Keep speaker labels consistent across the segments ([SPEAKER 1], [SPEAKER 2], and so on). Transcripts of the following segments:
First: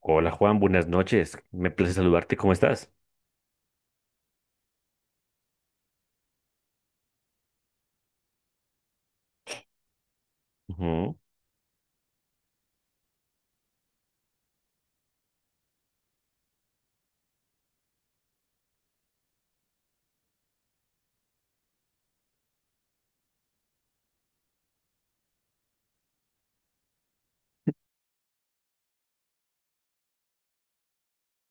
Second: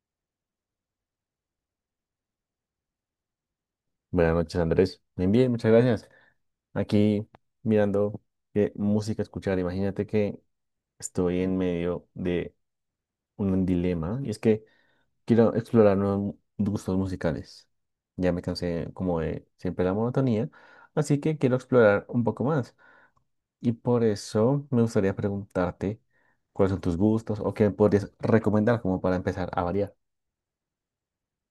[SPEAKER 1] Hola Juan, buenas noches. Me place saludarte. ¿Cómo estás?
[SPEAKER 2] Buenas noches, Andrés. Bien, bien, muchas gracias. Aquí mirando qué música escuchar. Imagínate que
[SPEAKER 1] Ujú.
[SPEAKER 2] estoy en medio de un dilema y es que quiero explorar nuevos gustos musicales. Ya me cansé como de siempre la monotonía, así que quiero explorar un poco más. Y por eso me gustaría preguntarte cuáles son tus gustos o qué me podrías recomendar como para empezar a variar.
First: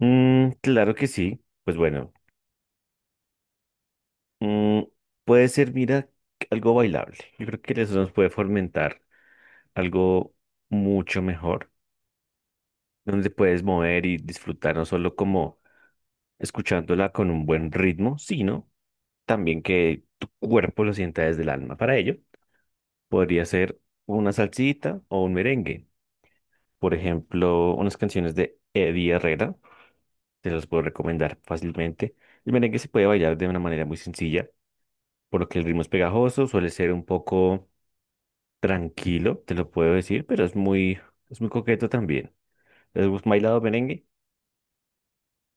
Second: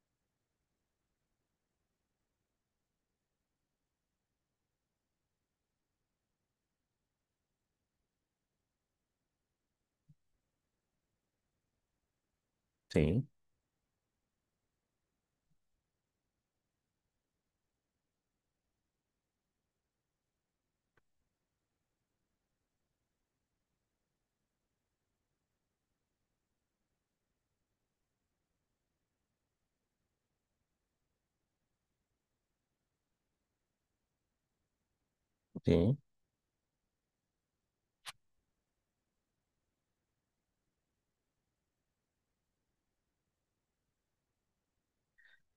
[SPEAKER 1] Claro que sí. Pues bueno, mm, puede ser, mira, algo bailable. Yo creo que eso nos puede fomentar algo mucho mejor,
[SPEAKER 2] Sí,
[SPEAKER 1] donde puedes mover y disfrutar no solo como escuchándola con un buen ritmo, sino también que tu cuerpo lo sienta desde el alma. Para ello, podría ser una salsita o un merengue. Por ejemplo, unas canciones de Eddie Herrera. Te los puedo recomendar fácilmente. El merengue se puede bailar de una manera muy sencilla, por lo que el ritmo es
[SPEAKER 2] sí.
[SPEAKER 1] pegajoso, suele ser un poco tranquilo, te lo puedo decir, pero es muy coqueto también. ¿Has bailado merengue?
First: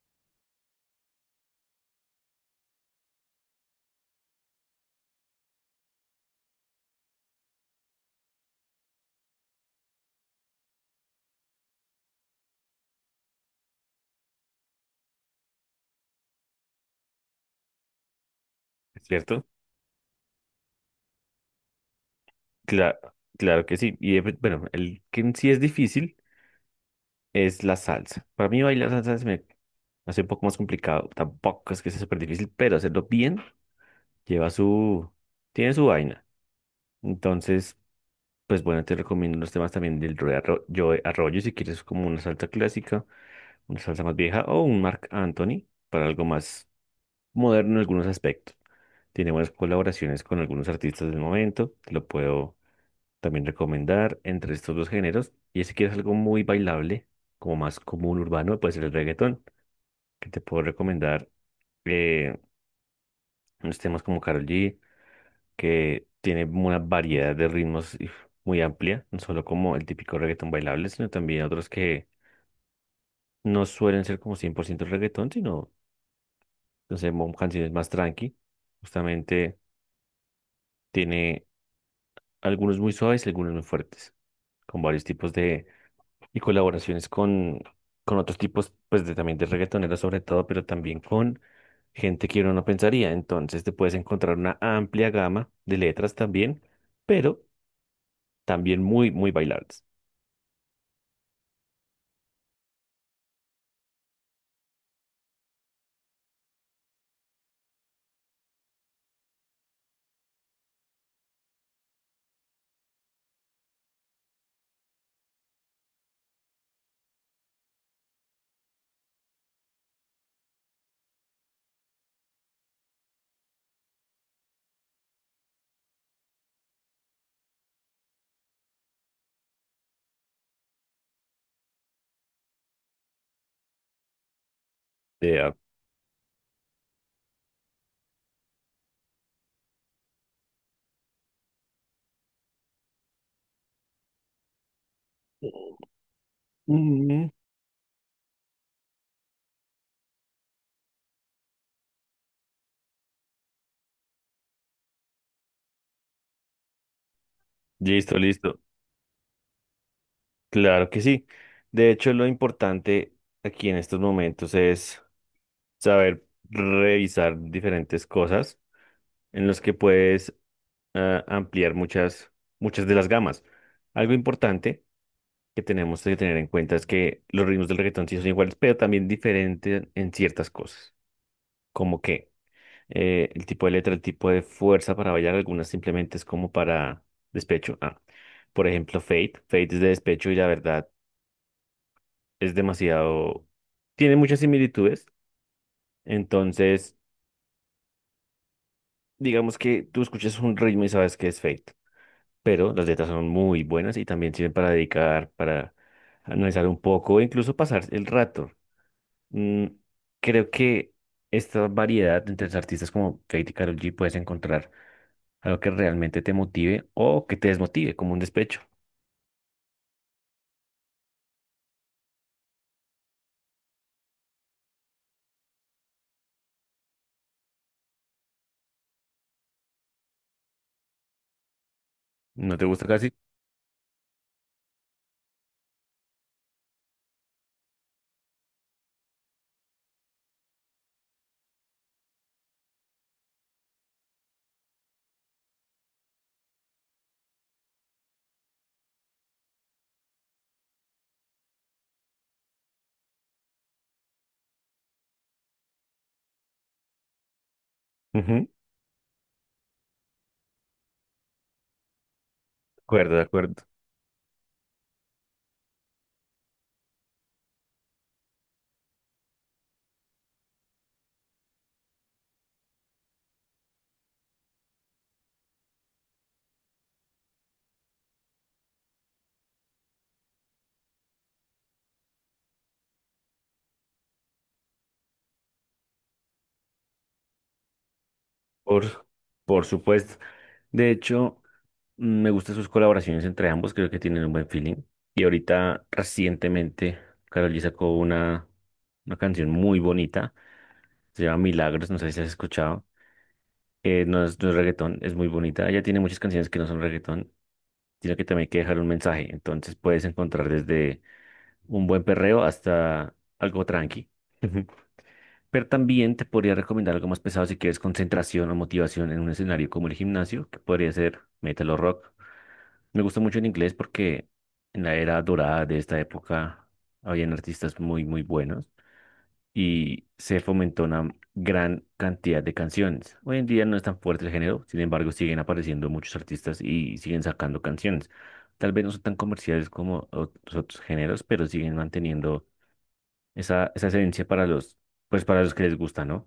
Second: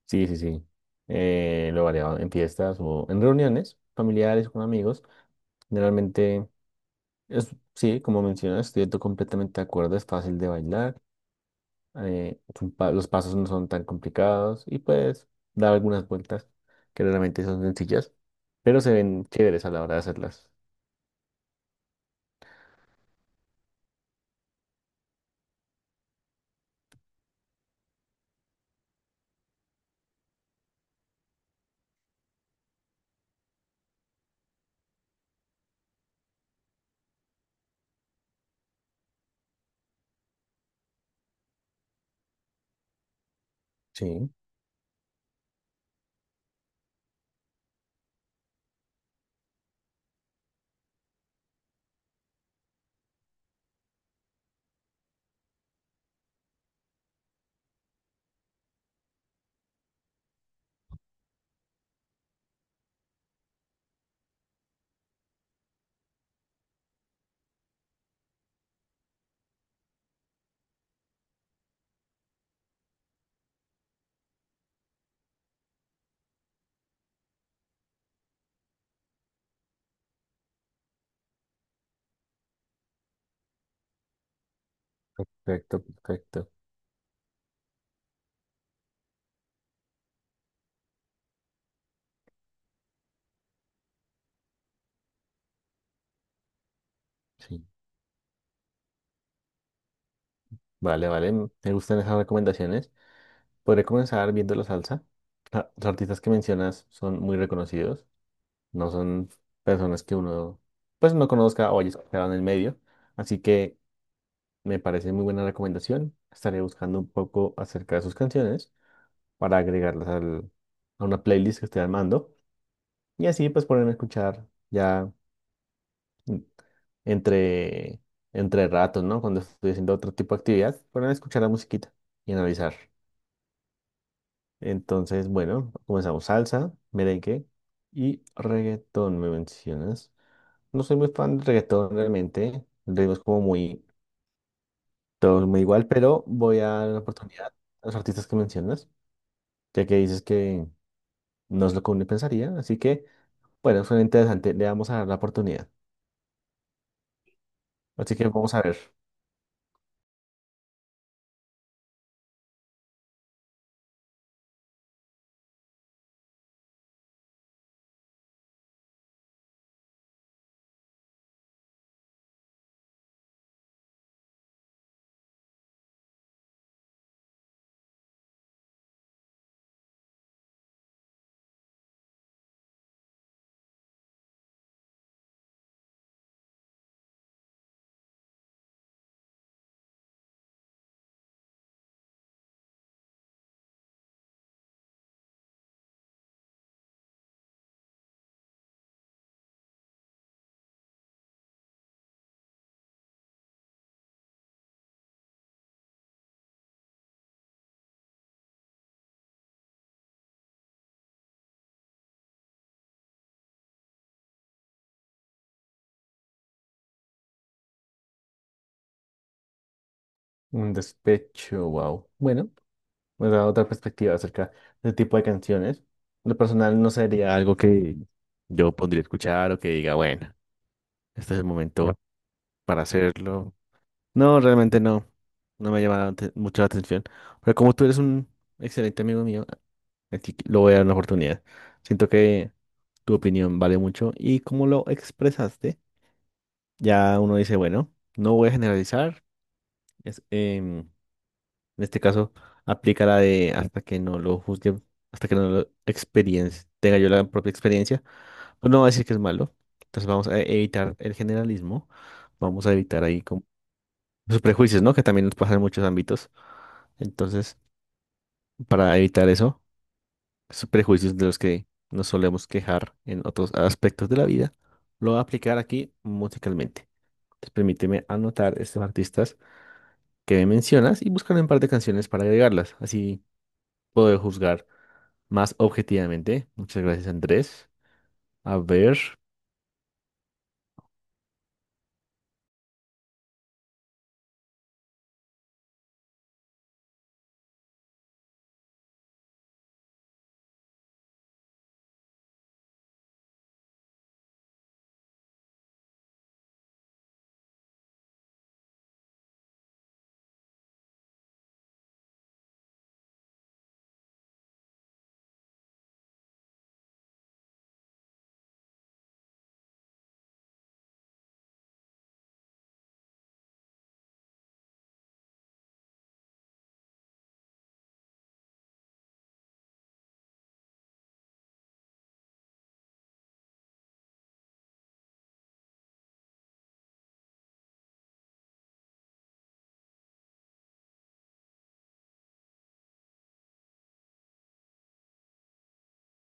[SPEAKER 2] Sí, sí, sí. Lo he variado en fiestas o en reuniones familiares con amigos. Generalmente, es, sí, como mencionas, completamente de acuerdo, es fácil de bailar, los pasos no son tan complicados y puedes dar algunas vueltas que realmente son sencillas, pero se
[SPEAKER 1] ¿Es
[SPEAKER 2] ven
[SPEAKER 1] cierto?
[SPEAKER 2] chéveres a la hora de hacerlas.
[SPEAKER 1] Claro, claro que sí. Y bueno, el que en sí es difícil es la salsa. Para mí bailar salsa se me hace un poco más complicado. Tampoco es que sea súper difícil, pero hacerlo bien lleva su, tiene su vaina. Entonces, pues bueno, te recomiendo los temas también del Joe Arroyo, si quieres como una salsa clásica, una salsa más
[SPEAKER 2] Sí,
[SPEAKER 1] vieja, o un Marc Anthony para algo más moderno en algunos aspectos. Tiene buenas colaboraciones con algunos artistas del momento, te lo puedo también recomendar entre estos dos géneros. Y si quieres algo muy bailable, como más común urbano, puede ser el reggaetón, que te puedo recomendar eh, unos temas como Karol G, que tiene una variedad de ritmos muy amplia, no solo como el típico reggaetón bailable, sino también otros que no suelen ser como 100% reggaetón, sino, no sé, canciones más tranqui. Justamente tiene algunos muy suaves y algunos muy fuertes, con varios tipos de,
[SPEAKER 2] perfecto,
[SPEAKER 1] y
[SPEAKER 2] perfecto.
[SPEAKER 1] colaboraciones con otros tipos, pues de, también de reggaetoneros sobre todo, pero también con gente que uno no pensaría. Entonces te puedes encontrar una amplia gama de letras también, pero
[SPEAKER 2] Sí,
[SPEAKER 1] también muy, muy bailables.
[SPEAKER 2] vale, vale, me gustan esas recomendaciones. Podré comenzar viendo la salsa. Ah, los artistas que mencionas son muy reconocidos. No son personas que uno, pues no conozca o haya escuchado en el medio. Así que me parece muy buena recomendación. Estaré buscando un poco acerca de sus canciones para a una playlist que esté armando. Y así pues ponerme a escuchar ya, mm, entre, entre ratos, ¿no? Cuando estoy haciendo otro tipo de actividad, ponerme a escuchar la musiquita y analizar. Entonces,
[SPEAKER 1] Vea.
[SPEAKER 2] bueno, comenzamos salsa, merengue y reggaetón, me mencionas. No soy muy fan del reggaetón realmente. El ritmo es como muy, todo es muy igual, pero voy a dar una
[SPEAKER 1] Mm.
[SPEAKER 2] oportunidad a los artistas que mencionas, ya que dices que no es lo que uno pensaría. Así que, bueno, suena interesante. Le vamos a dar la oportunidad. Así
[SPEAKER 1] Listo,
[SPEAKER 2] que vamos
[SPEAKER 1] listo.
[SPEAKER 2] a ver.
[SPEAKER 1] Claro que sí. De hecho, lo importante aquí en estos momentos es saber revisar diferentes cosas en los que puedes ampliar muchas, muchas de las gamas. Algo importante que tenemos que tener en cuenta es que los ritmos del reggaetón sí son iguales, pero también diferentes en ciertas cosas. ¿Como qué? El tipo de letra, el tipo de fuerza para bailar, algunas simplemente es como para despecho. Ah, por ejemplo, Fate. Fate es de despecho y la verdad es demasiado, tiene muchas similitudes. Entonces, digamos que tú escuchas un ritmo y sabes que es fake, pero las letras son muy buenas y también sirven para dedicar, para analizar un poco, e incluso pasar el rato. Mm, creo que esta variedad entre los artistas como Fate y Karol G puedes encontrar algo que realmente te motive o que te desmotive, como un despecho.
[SPEAKER 2] Un despecho, wow. Bueno, me da otra perspectiva acerca de este tipo de canciones. Lo personal no sería algo que yo pondría a escuchar o que diga, bueno, este es el momento
[SPEAKER 1] ¿No te
[SPEAKER 2] para
[SPEAKER 1] gusta casi?
[SPEAKER 2] hacerlo. No, realmente no. No me llama mucho la atención. Pero como tú eres un excelente amigo mío, así lo voy a dar una oportunidad. Siento que tu opinión vale mucho y como lo expresaste, ya uno dice, bueno, no voy a generalizar. Es, en este caso, aplica la de hasta que no lo juzgue, hasta que no lo experiencie, tenga yo la propia experiencia,
[SPEAKER 1] Ujú. De
[SPEAKER 2] pues no va a decir que es malo. Entonces vamos a evitar el generalismo, vamos a evitar
[SPEAKER 1] acuerdo,
[SPEAKER 2] ahí
[SPEAKER 1] de acuerdo.
[SPEAKER 2] sus prejuicios, ¿no? Que también nos pasa en muchos ámbitos. Entonces, para evitar eso, esos prejuicios de los que nos solemos quejar en otros aspectos de la vida, lo voy a aplicar aquí musicalmente. Entonces, permíteme anotar estos artistas que me mencionas y buscar un par de canciones para agregarlas. Así puedo juzgar más objetivamente. Muchas gracias, Andrés. A ver,
[SPEAKER 1] Por, por supuesto. De hecho, me gustan sus colaboraciones entre ambos, creo que tienen un buen feeling. Y ahorita, recientemente, Karol G sacó una canción muy bonita, se llama Milagros, no sé si has escuchado. No es reggaetón, es muy bonita. Ella tiene muchas canciones que no son reggaetón, sino que también hay que dejar un mensaje. Entonces puedes encontrar desde un buen perreo hasta algo tranqui. Pero también te podría recomendar algo más pesado si quieres concentración o motivación en un escenario como el gimnasio, que podría ser metal o rock. Me gusta mucho en inglés porque en la era dorada de esta época habían artistas muy, muy buenos y se fomentó una gran cantidad de canciones. Hoy en día no es tan fuerte el género, sin embargo siguen apareciendo muchos artistas y siguen sacando canciones. Tal vez no son tan comerciales como los otros géneros, pero siguen manteniendo esa esencia para pues para los que les gusta, ¿no?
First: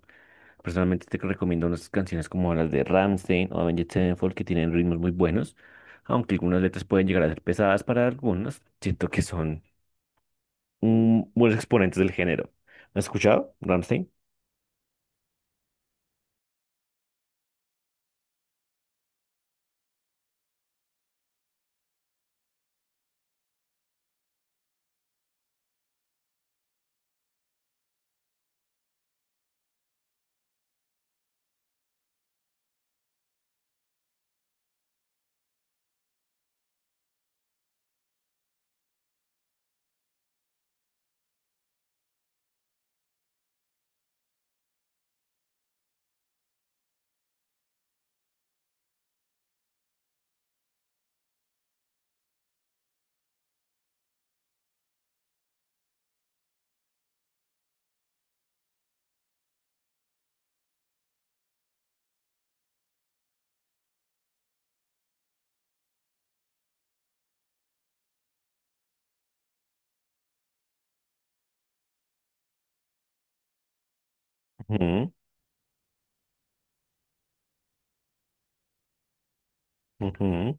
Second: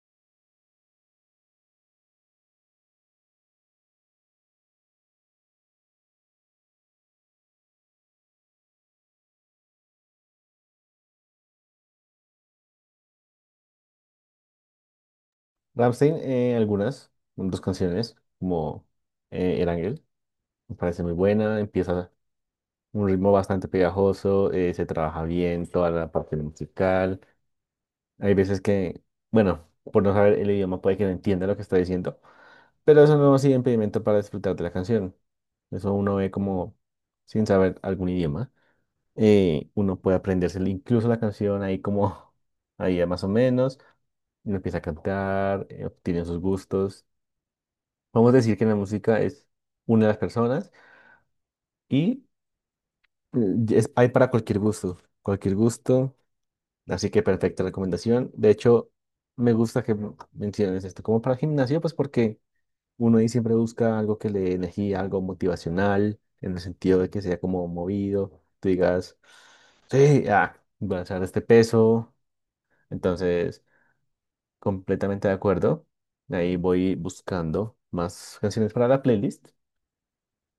[SPEAKER 1] Personalmente te recomiendo unas canciones como las de Rammstein o Avenged Sevenfold, que tienen ritmos muy buenos, aunque algunas letras pueden llegar a ser pesadas para algunos, siento que son buenos exponentes del género. ¿Has escuchado Rammstein?
[SPEAKER 2] Rammstein, algunas, dos canciones, como El Ángel, me parece muy buena. Empieza un ritmo bastante pegajoso, se trabaja bien toda la parte musical. Hay veces que, bueno, por no saber el idioma puede que no entienda lo que está diciendo, pero eso no ha sido impedimento para disfrutar de la canción. Eso uno ve como sin saber algún idioma. Uno puede aprenderse incluso la canción ahí como, ahí ya más o menos, y uno empieza a cantar, obtiene sus gustos. Vamos a decir que la música es una de las personas y, eh, es, hay para cualquier gusto, cualquier gusto. Así que perfecta recomendación. De hecho, me gusta que menciones esto como para el gimnasio, pues porque uno ahí siempre busca algo que le dé energía, algo motivacional, en el sentido de que sea como movido. Tú digas, sí, ah, voy a hacer este peso. Entonces,
[SPEAKER 1] Ujú,
[SPEAKER 2] completamente de acuerdo. Ahí voy buscando más canciones para la playlist.
[SPEAKER 1] ujú.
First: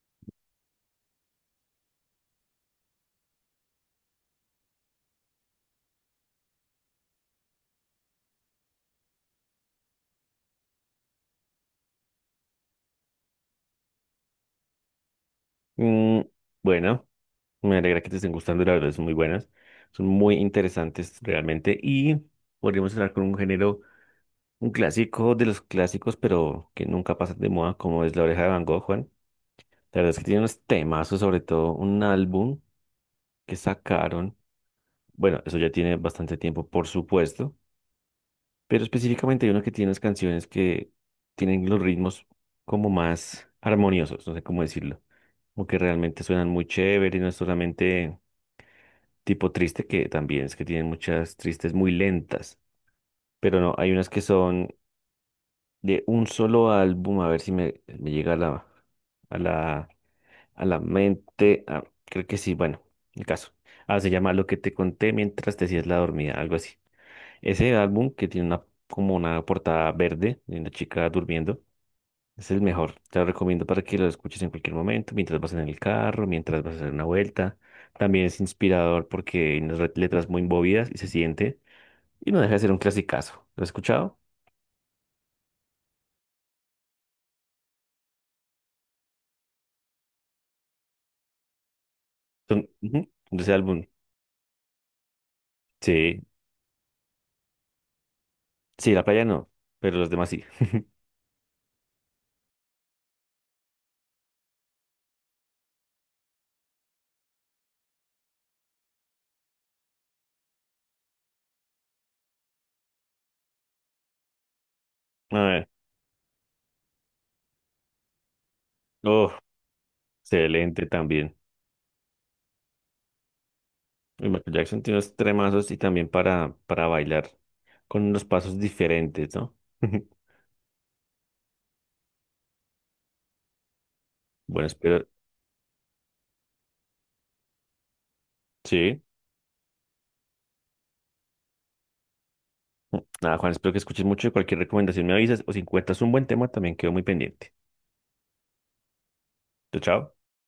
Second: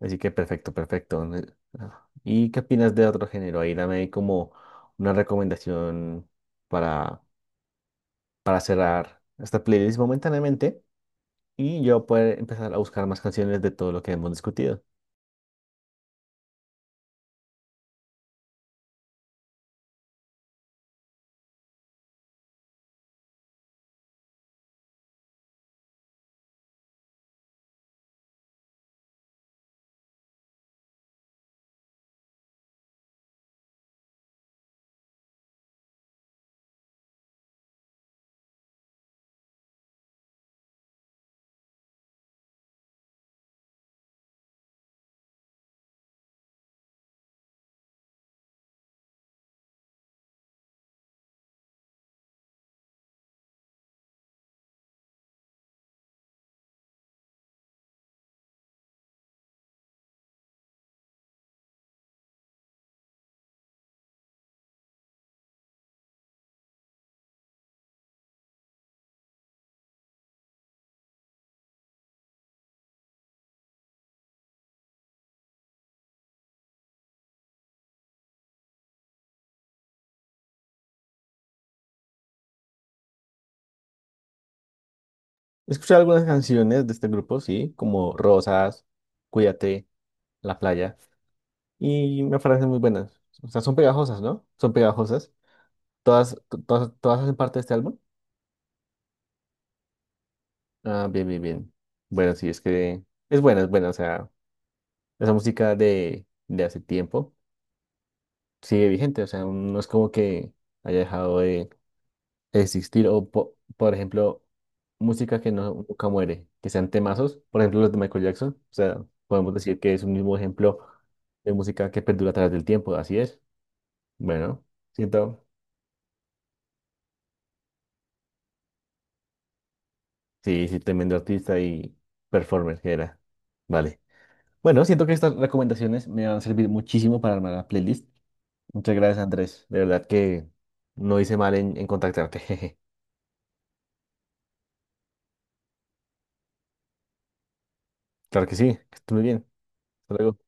[SPEAKER 2] Así que perfecto, perfecto. ¿Y qué opinas de otro género? Ahí dame como una recomendación para cerrar esta playlist momentáneamente y yo poder empezar a buscar más canciones de todo lo que hemos discutido.
[SPEAKER 1] Mm, bueno, me alegra que te estén gustando, la verdad, son muy buenas, son muy interesantes realmente, y podríamos hablar con un género. Un clásico de los clásicos, pero que nunca pasa de moda, como es La Oreja de Van Gogh, Juan. La verdad es que tiene unos temazos, sobre todo un álbum que sacaron. Bueno, eso ya tiene bastante tiempo, por supuesto, pero específicamente hay uno que tiene unas canciones que tienen los ritmos como más armoniosos, no sé cómo decirlo. Como que realmente suenan muy chévere y no es solamente tipo triste, que también es que tienen muchas tristes muy lentas, pero no, hay unas que son de un solo álbum, a ver si me llega a a la, a la mente. Ah, creo que sí, bueno, el caso. Ah, se llama Lo que te conté mientras te hacías la dormida, algo así. Ese álbum que tiene una, como una portada verde de una chica durmiendo, es el mejor. Te lo recomiendo para que lo escuches en cualquier momento, mientras vas en el carro, mientras vas a hacer una vuelta. También es inspirador porque hay unas letras muy movidas y se siente, y no deja de ser un clasicazo. ¿Lo has escuchado?
[SPEAKER 2] He escuchado algunas canciones de este grupo, sí, como Rosas, Cuídate, La Playa, y me
[SPEAKER 1] Son,
[SPEAKER 2] parecen muy
[SPEAKER 1] ujú,
[SPEAKER 2] buenas.
[SPEAKER 1] de
[SPEAKER 2] O
[SPEAKER 1] ese
[SPEAKER 2] sea, son
[SPEAKER 1] álbum.
[SPEAKER 2] pegajosas, ¿no? Son pegajosas.
[SPEAKER 1] Sí.
[SPEAKER 2] Todas, todas, todas hacen parte de este álbum.
[SPEAKER 1] Sí, la playa no, pero los demás sí.
[SPEAKER 2] Ah, bien, bien, bien. Bueno, sí, es que es buena, es buena. O sea, esa música de hace tiempo sigue vigente. O sea, no es como que haya dejado existir o, por ejemplo,
[SPEAKER 1] A
[SPEAKER 2] música que
[SPEAKER 1] ver,
[SPEAKER 2] no, nunca muere, que sean temazos, por ejemplo, los de Michael Jackson. O sea,
[SPEAKER 1] oh,
[SPEAKER 2] podemos decir que es un mismo ejemplo
[SPEAKER 1] excelente también.
[SPEAKER 2] de música que perdura a través del tiempo, así es.
[SPEAKER 1] Y Michael
[SPEAKER 2] Bueno,
[SPEAKER 1] Jackson tiene unos
[SPEAKER 2] siento,
[SPEAKER 1] tremazos y también para bailar con unos pasos diferentes, ¿no?
[SPEAKER 2] sí, sí, tremendo artista y performer que era. Vale.
[SPEAKER 1] Bueno,
[SPEAKER 2] Bueno,
[SPEAKER 1] espero,
[SPEAKER 2] siento que estas recomendaciones me van a servir muchísimo para armar la playlist. Muchas
[SPEAKER 1] sí.
[SPEAKER 2] gracias, Andrés. De verdad que no hice mal en contactarte.
[SPEAKER 1] Nada, Juan, espero que escuches mucho y cualquier recomendación me avisas, o si encuentras un buen tema también quedo muy pendiente.
[SPEAKER 2] Claro que sí, que estés muy bien.
[SPEAKER 1] Chao, chao.
[SPEAKER 2] Hasta luego.